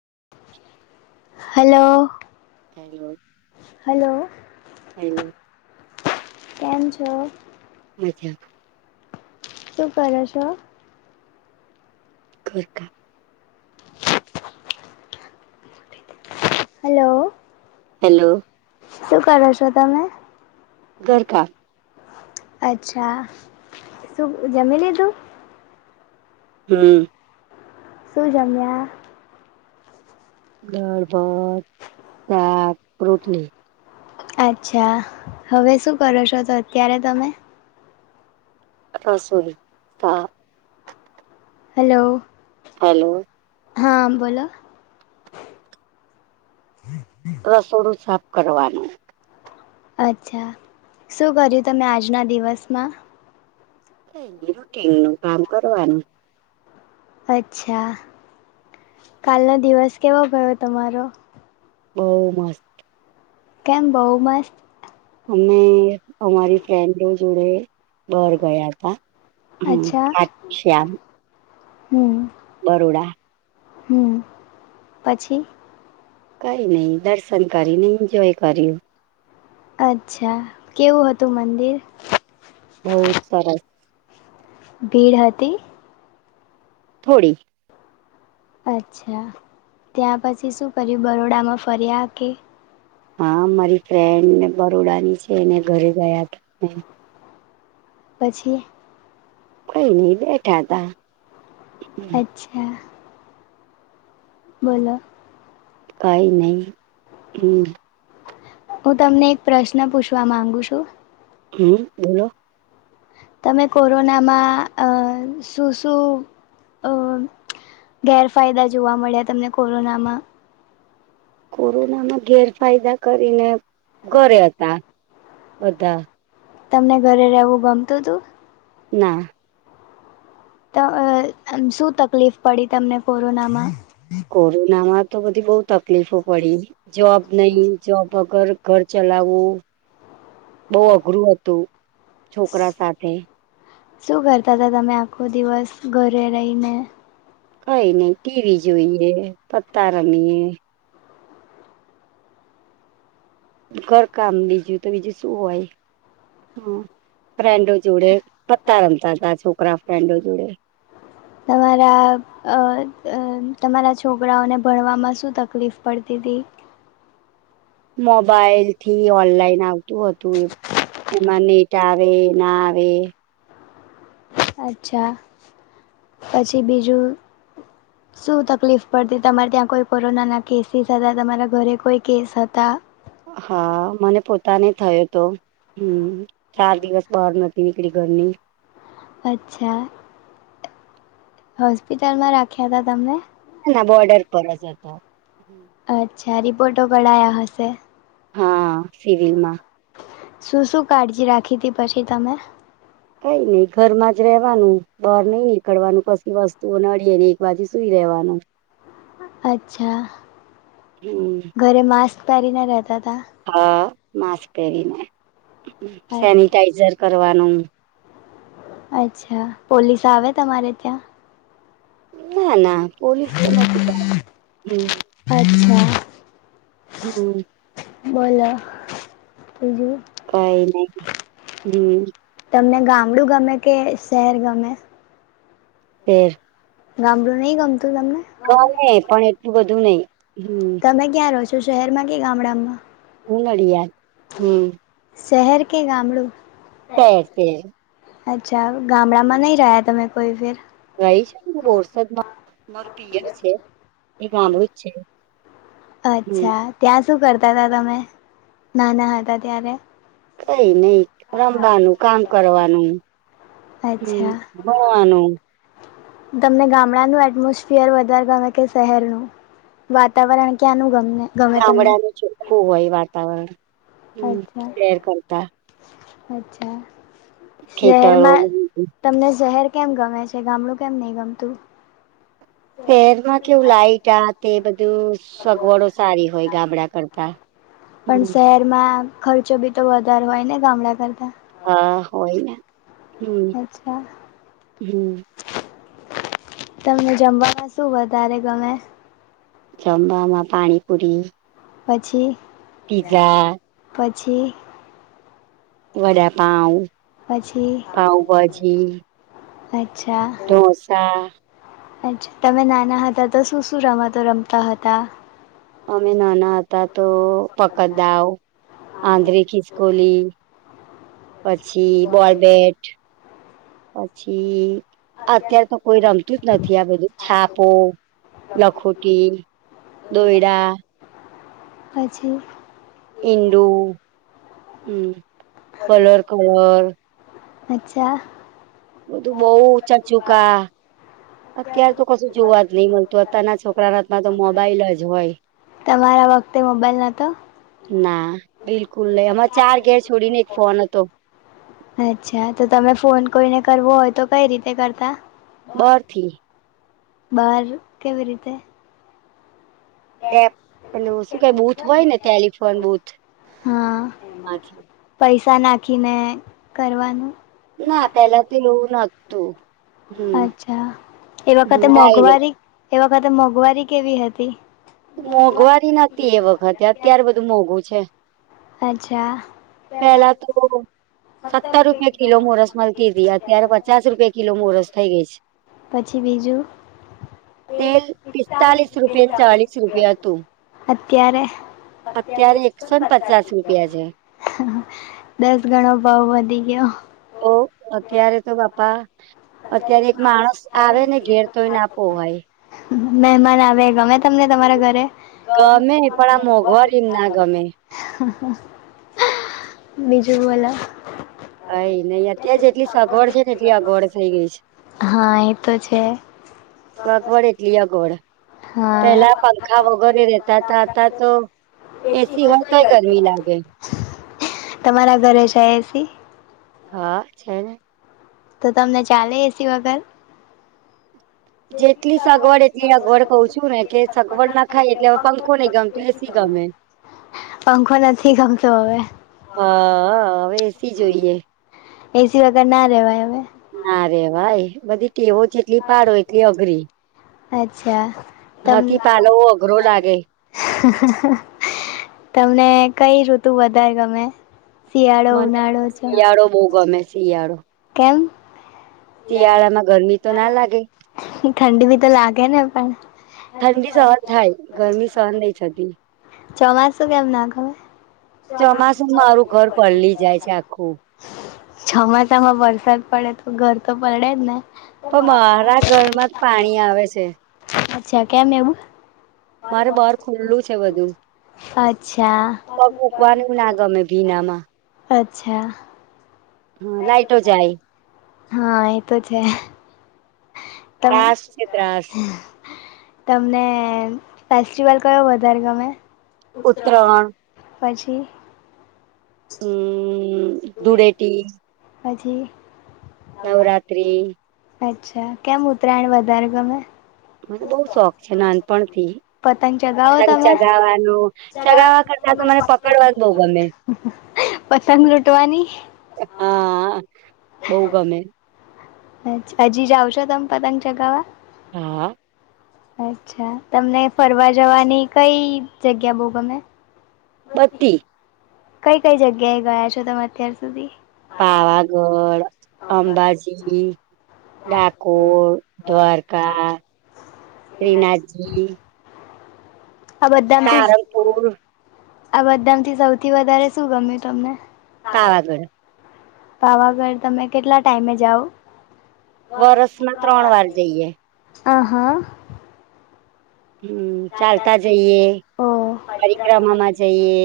[inaudible] હાલો hello hello hello કેમ છો? [unintelligible] શું કરો છો? કોઈકા હેલો, હેલો શું કરો છો તમે? ધરકા અચ્છા. શું જમી લીધું? [unintelligible] શુ જમીયા? દાળભાત સાક રોટલી. અચ્છા હવે શું કરો છો તો અત્યારે તમે? રસોઈ તા. હાલો. હાલો. હા બોલો. રસોડું સાફ કરવાનું. અચ્છા શું કર્યું તમે આજના દિવસમાં? રૂટીન નું કામ કરવાનું. અચ્છા કાલનો દિવસ કેવો ગયો તમારો? બોવ મસ્ત. કેમ બોવ મસ્ત? અમે અમારી ફ્રેન્ડો જોડે બાર ગયા હતા. હમ્મ. [unintelligible] હમ્મ બરોડા હમ પછી કઈ ની દર્શન કરી ની એન્જોય કર્યું. અચ્છા કેવું હતું મંદિર? બોવ સરસ. ભીડ હતી? થોડી. અચ્છા ત્યાં પછી શું કર્યું બરોડામાં ફર્યા કે?? હા મારી ફ્રેન્ડ ને બરોડાની છે એને ઘરે ગયા હતા. પછી? કોઈ નઈ બેઠા તા. અચ્છા. બોલો. કઈ નહી હમ્મ. હું તમને એક પ્રશ્ન પૂછવા માંગુ છું? હ બોલો. તમે કોરોનામાં અ શું શું અ ગેરફાયદા જોવા મળ્યા તમને કોરોનામાં? કોરોનામાં ગેરફાયદા કરીને ઘરે હતા. હોતા. તમને ઘરે રહેવું ગમતું તું? ના. તો શું તકલીફ પડી તમને કોરોના માં? કોરોનામાં તો બધી બહ તકલીફો પડી જોબ નહી જોબ વગર ઘર ચલાવ બહ અઘરું હતું છોકરા સાથે. શું કરતા હતા તમે આખો દિવસ ઘરે રહીને? કઈ નઈ ટીવી જોઈએ પત્તા રમીએ ઘરકામ બીજું તો બીજું શું હોય. હ ફ્રેન્ડો જોડે પતા રમતા હતા છોકરા ફ્રેન્ડો જોડે. તમારા અ તમારા છોકરાઓને ભણવામાં શું તકલીફ પડતી તી? મોબાઈલ થી ઓનલાઈન આવતું હતું એ એમાં આવે ના આવે. અચ્છા પછી બીજું શું તકલીફ પડતી તમારે ત્યાં કોઈ કોરોનાના કેસીસ હતા તમારા ઘરે કોઈ કેસ હતા? હા મને પોતાને થયો હતો હમ ચાર દિવસ બહાર નથી નીકળી. ઘરની અચ્છા. હોસ્પિટલમાં રાખ્યા ત તમને ના ના બોર્ડર પરસ જ અચ્છા રિપોર્ટો કરાયા હશે. હા સિવિલમાં. શું શું કાળજી રાખી હતીી પછી તમે કઈ નઈ ઘર માં જ રવાનું બહાર નઈ નીકળવાનું કશી વસ્તુઓ નડીે બાજી સુઈ રેવાનું અચ્છા હમ પરી ના રહેતા ત હા માસ્ક પહેરીને અચ્છા સેનિટાઈઝર કરવાનું અચ્છા પોલીસ આવે તમારે ત્યાં ના ના પોલીસ તો નથી. અચ્છા હમ. બોલો. બીજું કઈ નહી હમ. તમને ગામડું ગમે કે શહેર ગમે ફેર [unintelligible] ગમડું નહી ગમતો ગમે પણ એટલું બધું નહીિ. તમે ક્યાં રહો છો શહેરમાં કે ગામડામાં ઉનડીિયા હમ શહેર કે ગામડું. સ સ [unintelligible] અચ્છા ગામડામાં નં રહ્યા તમે કોઈ ફર રહી છે બોરસદમાં મારું પિયર છે એ મામડુંત છે. અચ્છા ત્યાં શું કરતા હતાા તમે નાના હતા ત્યારે કઈ નઈ રમવાનું કામ કરવાનું. હમ, અચ્છા ભણવાનું.. તમને ગામડાનું એટમોસફિયર વધારે ગમે કે શહેરનું? વાતાવરણ ક્યાંનું ગમે? તમને ગામડાનું ચોખ્ખું હોય વાતાવરણ, હં અચ્છા શેર કરતા. અચ્છા, ખેતરો શહેરમાં તમને શહેર. કેમ ગમે છે? ગામડું કેમ નહિં ગમતું? શહેરમાં કેવું, લાઈટ આ તે બધું સગવડો સારી હોય ગામડા કરતા. પણ હમ શહેરમાં ખર્ચો બી તો વધારે હોય ને, ગામડા કરતા? હા હોયને! હમ અચ્છા હમ. તમને જમવામાં શું વધારે ગમે? જમવામાં પાણીપુરી. પછી? પીઝા. પછી? વડાપાંઉ, પછી પાંઉભાજી. અચ્છા ઢોંસા. અચ્છા, તમે નાના હતા તો શું શું રમતો રમતા હતા? અમે નાના હતા તો પકડદાવ આંધરી ખિસ્કોલી પછી, બૉલબૅટ પછી અત્યાર તો કોઈ રમતું જ નથી આ બધું. છાપો, લખોટી. દોઈડા પછી? ઇન્ડુ હં, કલર કવર. અચ્છા! બધું બઉ ઉચા ચુકા અત્યાર તો કશું જોવા જ નહી મલતું, અત્તારના છોકરાના હાથમાં તો મોબાઈલ જ હોય. તમારા વખતે મોબાઈલ નતો? ના બિલકુલ નઈ. અમાર ચાર ઘેર છોડીને એક ફોન હતો. અચ્છા તો તમે ફોન કોઈને કરવું હોય તો કઈ રીતે કરતા? બારથી. બહાર, કેવી રીતે? ટે, પેલું શું કેવાય બૂથ હોય ને, ટેલિફોન બૂથ હા, પૈસા નાખીને કરવાનું. ના પેલાથી લવું નતું. હમ અચ્છા, એ હમ વખતે ડાયરેક્ટ મોંઘવારી, એ વખતે મોંઘવારી કેવી હતી? મોંઘવારી નતી એ વખતે, અત્યારે બધું મોંઘું છે. અચ્છા. પેલા તો સત્તર રૂપિયે કિલો મોરસ મલતી તી. અત્યારે પચાસ રૂપિયે કિલો મોરસ થઇ ગઈ છે. પછી બીજું? તેલ પિસ્તાલીસ રૂપિયે ચાલીસ રૂપિયે હતું. અત્યારે? અત્યારે એકસો ન પચાસ રૂપિયા છે. દસ ગણો ભાવ વધી ગ્યો. ઓ, અત્યારે તો બાપા અત્યારે એક માણસ આવે ને ઘેર, તોય ના પોહાય. મહેમાન આવે, ગમે તમને, તમારા ઘરે? ગમે, પણ આ મોંઘવારી જ ના ગમે. બીજું, બોલો. હય નહ અત્યારે જેટલી સગવડ છે ને એટલી અગોડ છે [unintelligible] હા એ તો છે તો અગવડ એટલી અગવડ હા પેલા પંખા વગેરે રહેેતા ત હતા તો એસી હોય તોય ગરમી લાગે. તમારા ઘરે છે એસી. હા છે ને. તો તમને ચાલે એસી વગર. જેટલી સગવડ એટલી સગવડ કઉ છું ને કે સગવડ ના ખાય એટલે હવે પંખો નઈ ગમેત એસી હ. ગમે. [unintelligible] પંખો નથી ગમતો હવે. હા હવે એસી જોઈએ. એસી વગર ના રહેેવાય હવે તેવો જેટલી પાડો એટલી અઘરી અચ્છા. તને હાથી પાલવો અઘરો લાગે તમને કઈ ઋતુ વધારે ગમે. શિયાળો મને ઉનાળો શિયાળો બહ ગમે શિયાળો એમ. શિયાળામાં ગરમી તો ના લાગે. ઠંડી ભી તો લાગે ને પણ ઠંડી સહન થાય ગરમી સહન નઈ છતી. ચોમાસું કેમ નાખવે [unintelligible] ચોમાસું મારું ઘર પલી જાય છે આખું ચોમાસા માં વરસાદ પડે, તો ઘર તો પડે જ ને. પણ મારા ઘરમાં જ પાણી આવે છે. અચ્છા કેમ એવું? મારે બહાર ખુલ્લું છે બધું અચ્છા. નામાં અચ્છા. હમ્મ લાઈટો જાય હા એતો છે. તમ ત્રાસ છે, ત્રાસ તમને ફેસ્ટિવલ કયો વધારે ગમે? ઉત્તરહણ પછી. હમ્મ ધૂળેટી. હજી. નવરાત્રિ અચ્છા કેમ ઉતરાયણ વધારે ગમે? મને બઉશોખ છે. નાનપણ થી. પતંગ ચગાવો પતંગ તમે ચગાવાનું, ચગાવવા કરતા તો મને પકડવાનું બહ ગમે. પતંગ લૂટવાની? બઉ ગમે હજી હજી જઓ છો, તમે પતંગ ચગાવવા? હા. અચ્છા તમને ફરવા જવાની કઈ જગ્યા બહુ ગમે? બધી. કઈ કઈ જગ્યાએ ગયા છો? તમે અત્યાર સુધી? પાવાગઢ, અંબાજી ડાકોર, દ્વારકા, શ્રીનાથજી આ બધામાંથી સારનપુર. આ બધા માથી સૌથી વધારે શું ગમ્યું તમને? પાવાગઢ. પાવાગઢ તમે કેટલા ટાઈમે જાઓ? વર્ષમાં ત્રણ વાર જઈએ. આ હા. હમ્મ, ચાલતા જઈએ. ઓ પરિક્રમામાં જઈએ.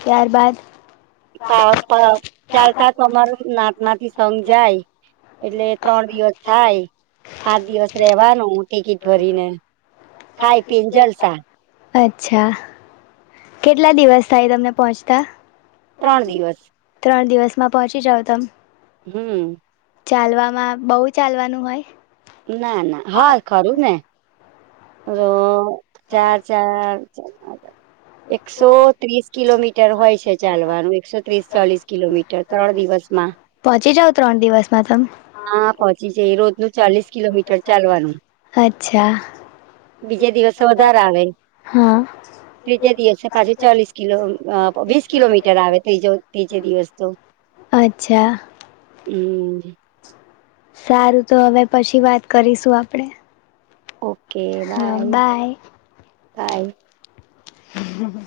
ત્યારબાદ? [unintelligible] ચાલતા તમાર નાત માથી સંઘ જાય? એટલે ત્રણ દિવસ થાય. પાંચ દિવસ રેવાનું ટિકિટ ભરીને. ખાઈ-પીને જલસા. અચ્છા, કેટલા દિવસ થાય તમને પહોંચતા? ત્રણ દિવસ. ત્રણ દિવસમાં પહોંચી જાવ તમ હમ્મ ચાલવામાં, બહુ ચાલવાનું હોય? ના, ના, હા, ખરું ને? રો ચાર ચાર ચ એકસો ત્રીસ કિલોમીટર હોય છે ચાલવાનું, એકસો ત્રીસ- ચાલીસ કિલોમીટર, ત્રણ દિવસ બસ માં પહોંચી જાવ ત્રણ દિવસમાં તમે હા, પહોંચી જાય. એ રોજ નું ચાલીસ કિલોમીટર ચાલવાનું. અચ્છા. બીજા દિવસ વધારે આવે. હા ત્રીજા દિવસે પાછી ચાલીસ કિલો, વીસ કિલોમીટર આવે તો જો. દિવસ તો અચ્છા. હમ. સારું, તો હવે પછી વાત કરીશું આપડે. Okay, bye-bye. હમ